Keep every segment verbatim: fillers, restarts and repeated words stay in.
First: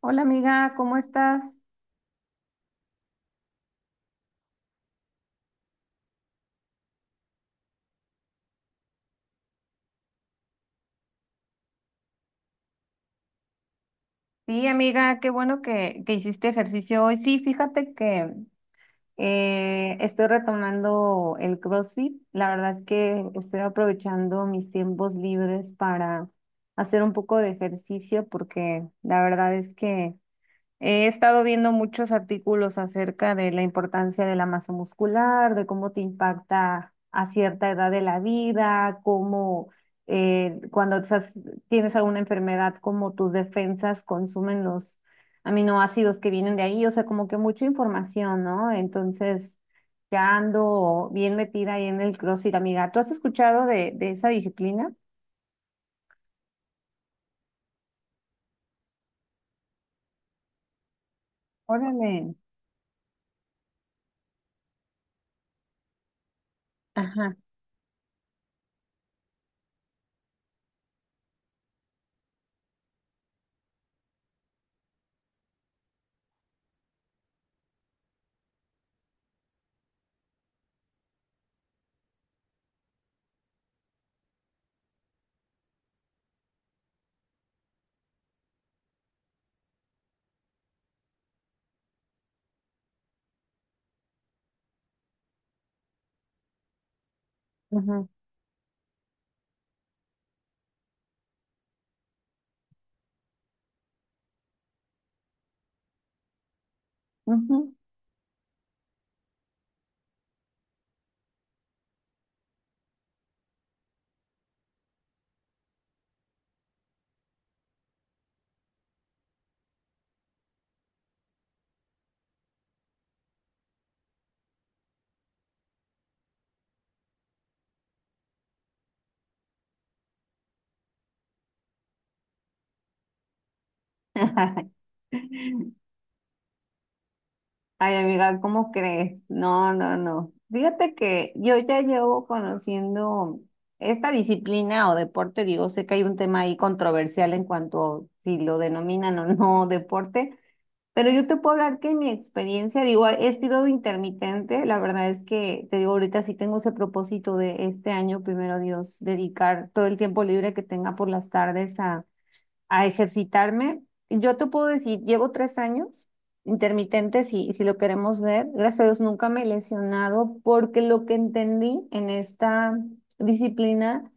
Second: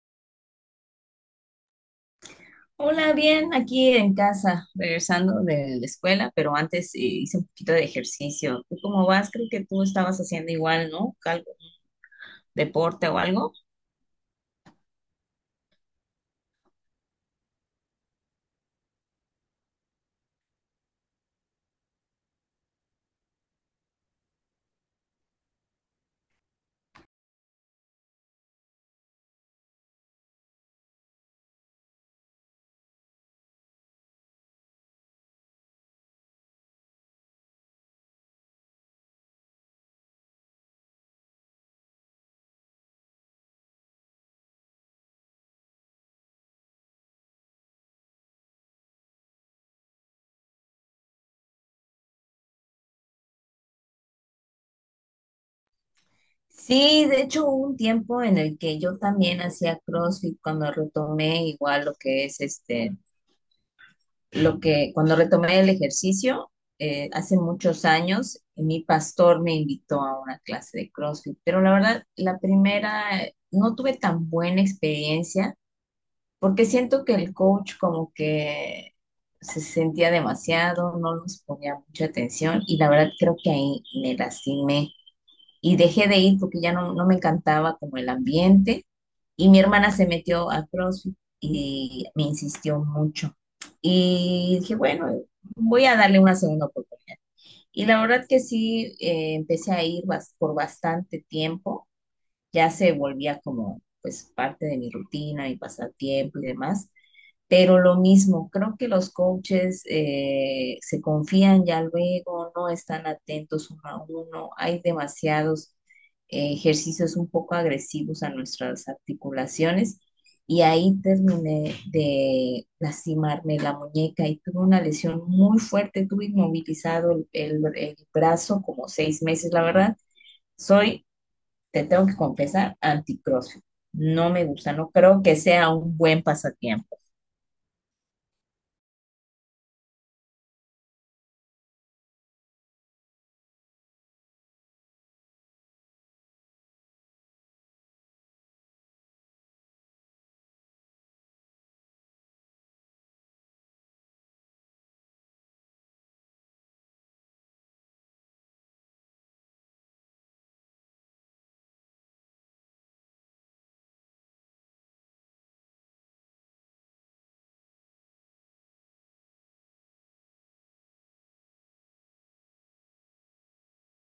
Hola amiga, ¿cómo estás? Hola, bien, aquí en casa, regresando de la escuela, pero antes eh, hice un poquito de ejercicio. ¿Tú cómo vas? Creo que tú estabas haciendo igual, ¿no? Algo, deporte o algo. Sí, amiga, qué bueno que, que hiciste ejercicio hoy. Sí, fíjate que eh, estoy retomando el CrossFit. La verdad es que estoy aprovechando mis tiempos libres para hacer un poco de ejercicio, porque la verdad es que he estado viendo muchos artículos acerca de la importancia de la masa muscular, de cómo te impacta a cierta edad de la vida, cómo eh, cuando estás- tienes alguna enfermedad, cómo tus defensas consumen los aminoácidos que vienen de ahí. O sea, como que mucha información, ¿no? Entonces, ya ando bien metida ahí en el CrossFit, amiga. ¿Tú has escuchado de, de esa disciplina? Sí, de hecho hubo un tiempo en el que yo también hacía CrossFit cuando retomé igual lo Órale. que es este, lo que cuando retomé el ejercicio, eh, Ajá. hace muchos años, mi pastor me invitó a una clase de CrossFit, pero la verdad, la primera, eh, no tuve tan buena experiencia porque siento que el coach como que se sentía demasiado, no nos ponía mucha atención y la verdad creo que ahí me lastimé y dejé de ir porque ya no, no me encantaba como el ambiente, y mi hermana se metió a CrossFit y me insistió mucho y dije, bueno, voy a darle una segunda oportunidad. Y la Ujú, verdad que sí, eh, empecé a ir bas- por bastante tiempo, ya se volvía como pues parte de mi rutina, mi pasatiempo y demás. ujú. Pero lo mismo, creo que los coaches, eh, se confían ya luego, no están atentos uno a uno, hay demasiados eh, ejercicios un poco agresivos a nuestras articulaciones, y ahí terminé de lastimarme la muñeca y tuve una lesión muy fuerte, tuve inmovilizado el, el- el brazo como seis meses, la verdad. Soy, te tengo que confesar, anti-CrossFit. No me gusta, no creo que sea un buen pasatiempo. Ay, amiga, ¿cómo crees? No, no, no. Fíjate que yo ya llevo conociendo esta disciplina o deporte, digo, sé que hay un tema ahí controversial en cuanto si lo denominan o no deporte, pero yo te puedo hablar que mi experiencia, digo, he sido intermitente, la verdad es que te digo, ahorita sí tengo ese propósito de este año, primero Dios, dedicar todo el tiempo libre que tenga por las tardes a ejercitarme. Yo te puedo decir, llevo tres años intermitentes, y, y si lo queremos ver, gracias a Dios nunca me he lesionado, porque lo que entendí en esta disciplina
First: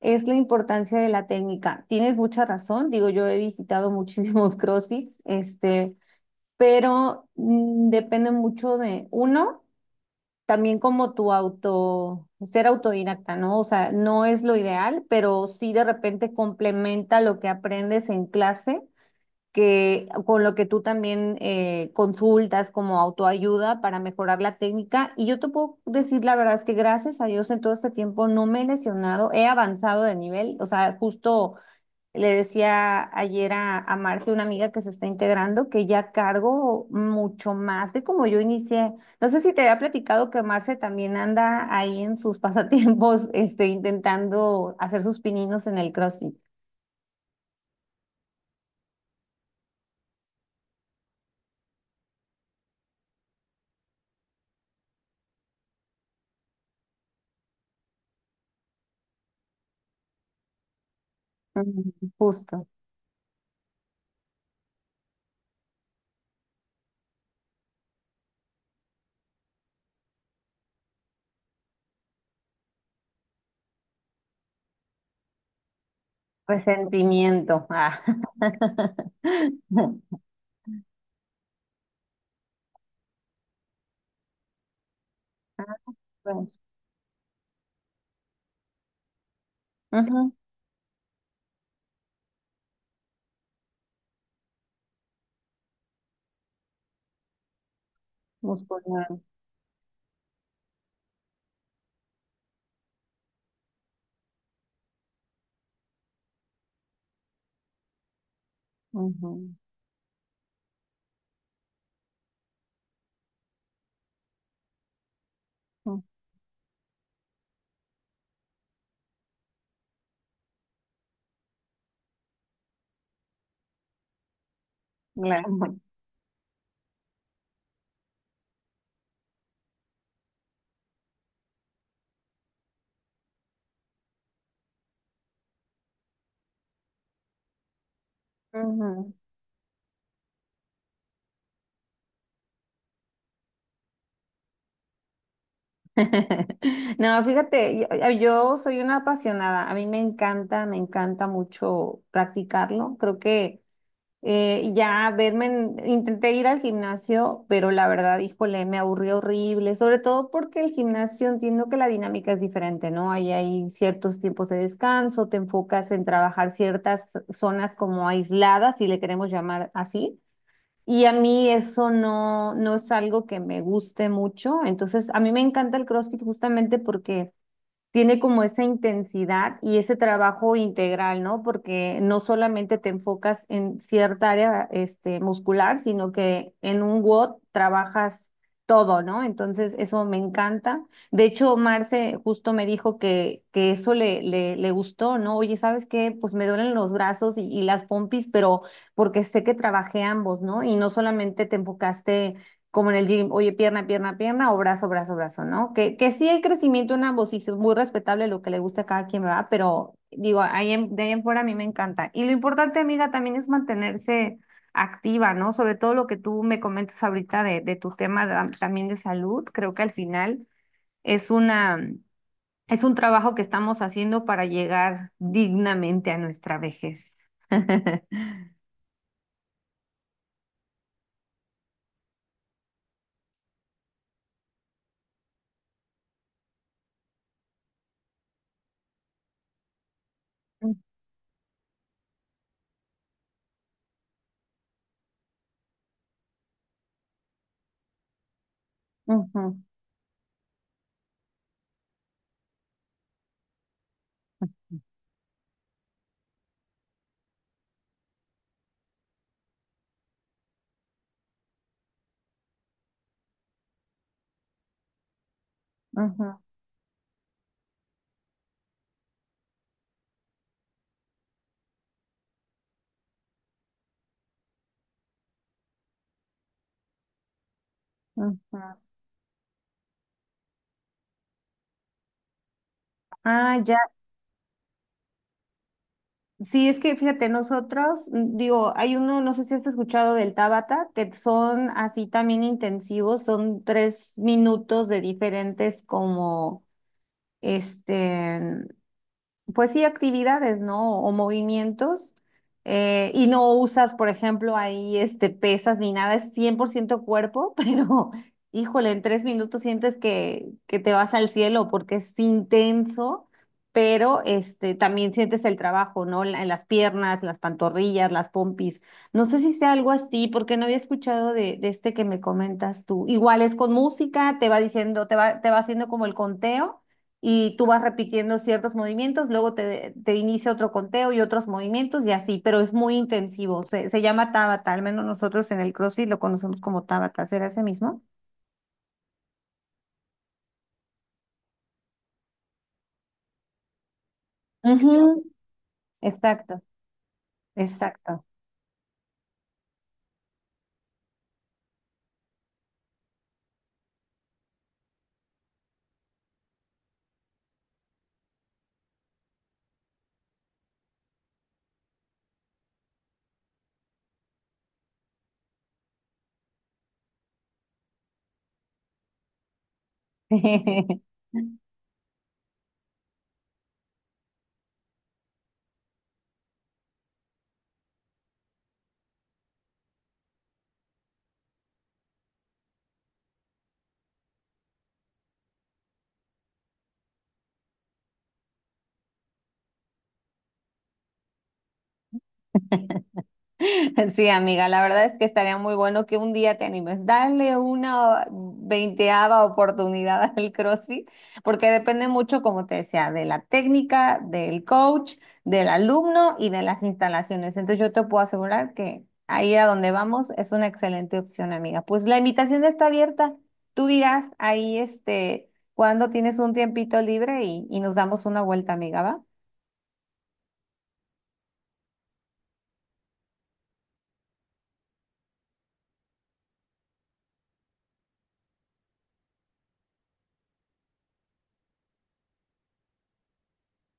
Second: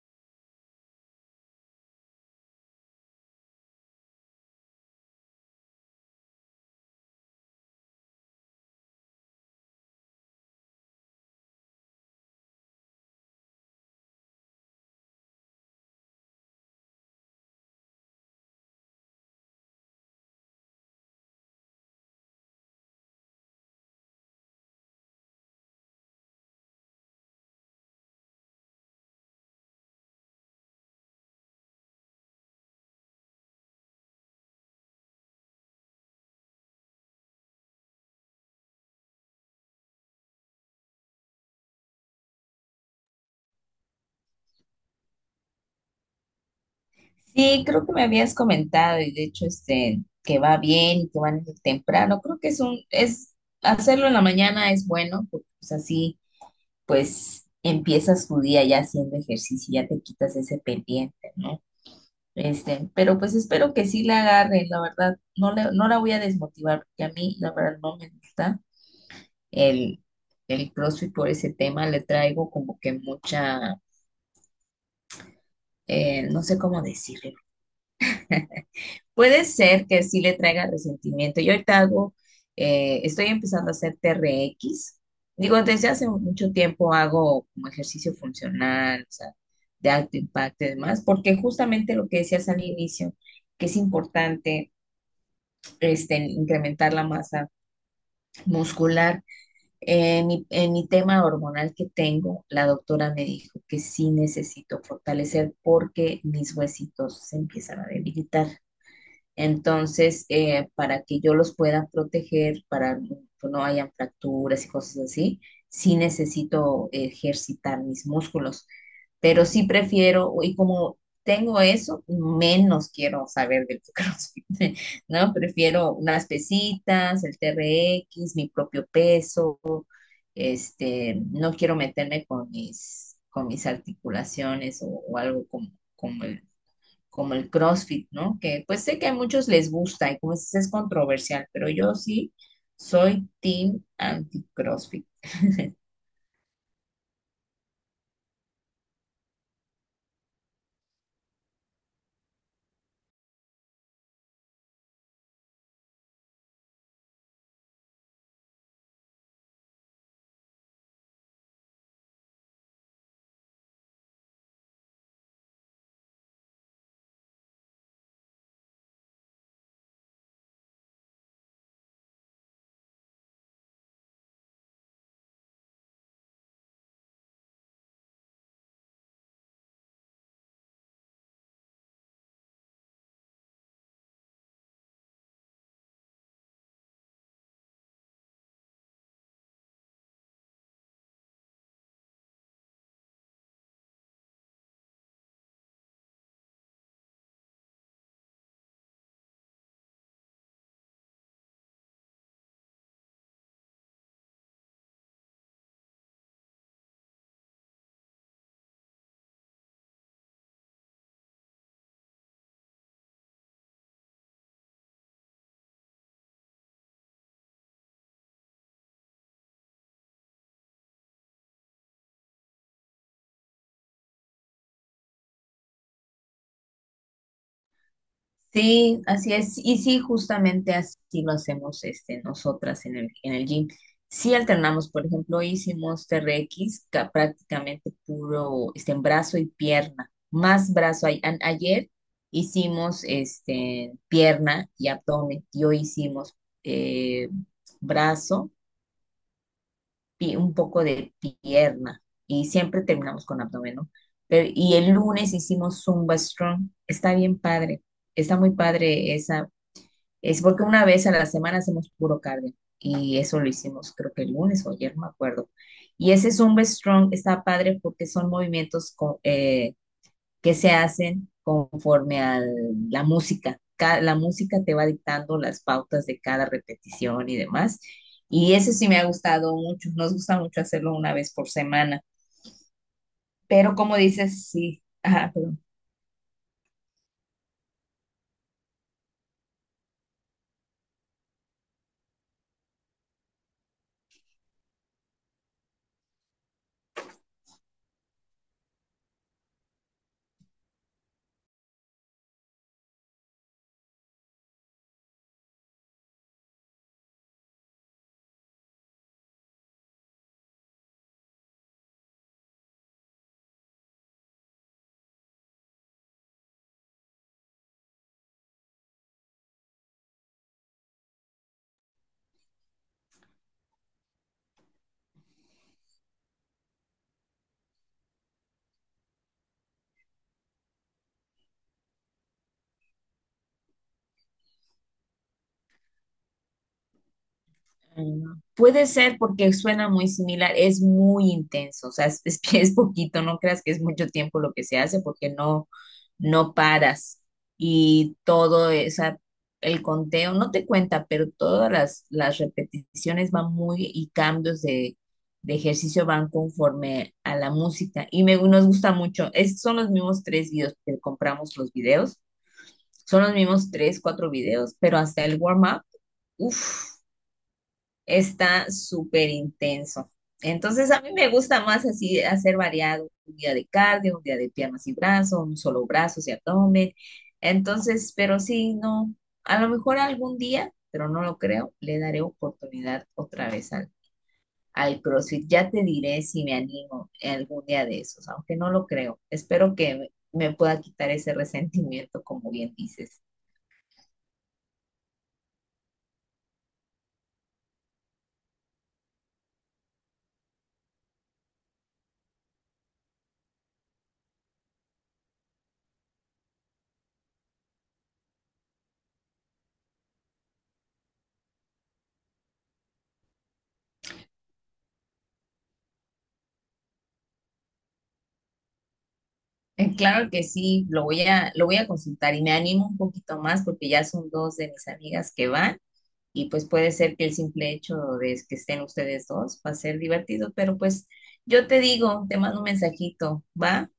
es la importancia de la técnica. Tienes mucha razón, digo, yo he visitado muchísimos CrossFits, este, pero mm, depende mucho de uno, también como tu auto, ser autodidacta, ¿no? O sea, no es lo ideal, pero sí de repente complementa lo que aprendes en clase que con lo que tú también eh, consultas como autoayuda para mejorar la técnica. Y yo te puedo decir, la verdad es que gracias a Dios en todo este tiempo no me he lesionado, he avanzado de nivel. O sea, justo le decía ayer a, a Marce, una amiga que se está integrando, que ya cargo mucho más de como yo inicié. No sé si te había platicado que Marce también anda ahí en sus pasatiempos, este, intentando hacer sus pininos en el CrossFit. Sí, creo que me habías comentado, y de hecho este que va bien y que van desde temprano. Creo que es un es hacerlo en la mañana es bueno, porque pues así pues empiezas tu día ya haciendo ejercicio y ya te quitas ese pendiente, ¿no? Ujú. Justo. Este, pero pues espero que sí la agarre, la verdad, no le, no la voy a desmotivar, porque a mí la verdad no me gusta el el CrossFit por ese tema. Le traigo como que mucha, eh, no sé cómo decirlo. Resentimiento. Ah. Puede ser que sí le traiga resentimiento. Yo ahorita hago, eh, estoy empezando a hacer T R X. Digo, desde hace mucho Pues. tiempo hago como ejercicio funcional, o sea, de alto Ujú. impacto y demás, porque justamente lo que decías al inicio, que es importante, este, incrementar la masa Muscular. muscular. En mi, en mi tema hormonal que tengo, la doctora me dijo que sí necesito fortalecer porque mis huesitos se empiezan a debilitar. Ujú, Entonces, eh, para que yo los pueda proteger, para que no hayan fracturas y cosas así, sí ujú. necesito ejercitar mis músculos. Pero sí prefiero, y como tengo eso, menos quiero saber del CrossFit, ¿no? Claro. Prefiero unas pesitas, el T R X, mi propio peso. Este, no quiero meterme con mis, con mis articulaciones, o, o algo como, como el como el CrossFit, ¿no? Que pues sé que Ujú. a muchos les gusta y, como dices, es controversial, pero yo sí soy team anti-CrossFit. No, fíjate, yo, yo soy una apasionada. A mí me encanta, me encanta mucho practicarlo. Creo que Eh, ya verme, en- intenté ir al gimnasio, pero la verdad, híjole, me aburrió horrible, sobre todo porque el gimnasio, entiendo que la dinámica es diferente, ¿no? Ahí hay ciertos tiempos de descanso, te enfocas en trabajar ciertas zonas como aisladas, si le queremos llamar así, y a mí eso no, no es algo que me guste mucho. Entonces a mí me encanta el CrossFit justamente porque tiene como esa intensidad y ese trabajo integral, ¿no? Porque no solamente te enfocas en cierta área, este, muscular, sino que en un WOD trabajas todo, ¿no? Entonces, eso me encanta. De hecho, Marce justo me dijo que, que eso le, le, le gustó, ¿no? Oye, ¿sabes qué? Pues me duelen los brazos y, y las pompis, pero porque sé que trabajé ambos, ¿no? Y no solamente te enfocaste como en el gym, oye, pierna, pierna, pierna o brazo, brazo, brazo, ¿no? Que, que sí hay crecimiento en ambos, y es muy respetable lo que le gusta a cada quien, ¿verdad? Pero digo, ahí en- de ahí en fuera, a mí me encanta. Y lo importante, amiga, también es mantenerse activa, ¿no? Sobre todo lo que tú me comentas ahorita de, de tu tema da- también de salud, creo que al final es una, es un trabajo que estamos haciendo para llegar dignamente a nuestra vejez. Sí, así es. Y sí, justamente así lo hacemos, este, nosotras en el, en el gym. Sí alternamos, por ejemplo, hicimos T R X, ca- prácticamente puro, este, en brazo y pierna, más brazo. Ay- an- ayer hicimos, este, pierna y abdomen, y hoy hicimos, eh, brazo, Ujú, pi- un poco de pierna, y siempre terminamos con abdomen, ¿no? Pero, y el lunes hicimos Zumba Strong. Está bien padre, está muy padre esa. Es porque una vez a la semana hacemos puro cardio, y eso lo hicimos creo que el lunes o ayer, no me acuerdo. Y ese ujú, Zumba Strong está padre porque son movimientos co- eh, que se hacen conforme a la música. Ca- La música te va dictando las pautas de cada repetición y demás. Y ujú. eso sí me ha gustado mucho. Nos gusta mucho hacerlo una vez por semana. Ah, Pero ya. como dices, sí. Ajá, perdón. Sí, es que fíjate, nosotros, mm, digo, hay uno, no sé si has escuchado del Tabata, que son así también intensivos, son tres minutos de diferentes, como, este, pues sí, actividades, ¿no? O movimientos. eh, y no usas, por ejemplo, ahí, este, pesas ni nada, es cien por ciento cuerpo, pero híjole, en tres minutos sientes que, que te vas al cielo porque es intenso, pero, este, también sientes el trabajo, ¿no? La- En las piernas, las pantorrillas, las pompis. No sé si sea algo así, porque no había escuchado de, de este que me comentas tú. Igual es con música, te va diciendo, te va, te va haciendo como el conteo, y tú vas repitiendo ciertos movimientos, luego te, te inicia otro conteo y otros movimientos, y así, pero es muy intensivo. Se, se llama Tabata, al menos nosotros en el CrossFit lo conocemos como Tabata, ¿será ese mismo? Mm, Puede ser, porque suena muy similar, es muy intenso, o sea, es, es, que es poquito, no creas que es mucho tiempo lo que se hace, Ujú. porque no, no Exacto, paras, y exacto. todo, esa, el conteo no te cuenta, pero todas las, las repeticiones van muy, y cambios de, de ejercicio, van conforme a la música, y me, nos gusta mucho. Es, son los mismos tres videos, que compramos los videos, son los mismos tres, cuatro videos, pero hasta el warm-up, uff, está súper intenso. Entonces a mí me gusta más así hacer variado: un día de cardio, un día de piernas y brazos, un solo brazo y abdomen. Entonces, pero sí, no, a lo mejor algún día, pero no lo creo, le daré oportunidad otra vez al, al CrossFit. Ya te diré si me animo algún día de esos, aunque no lo creo. Espero que me me pueda quitar ese resentimiento, como bien dices. Sí, amiga, la verdad es que estaría muy bueno que un día te animes. Dale una veinteava oportunidad al CrossFit, porque depende mucho, como te decía, de la técnica, del coach, del alumno y de las instalaciones. Entonces, yo te puedo asegurar que ahí a donde vamos es una excelente opción, amiga. Pues la invitación está abierta. Tú dirás ahí, este, cuando tienes un tiempito libre y, y nos damos una vuelta, amiga, ¿va? Eh, Claro que sí, lo voy a, lo voy a consultar y me animo un poquito más, porque ya son dos de mis amigas que van, y pues puede ser que el simple hecho de que estén ustedes dos va a ser divertido, pero pues yo te digo, te mando un mensajito, ¿va?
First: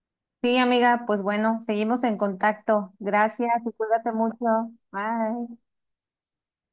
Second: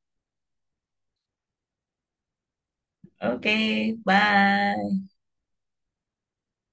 Sí, amiga, pues bueno, seguimos en contacto. Ok, Gracias y cuídate mucho. bye. Bye.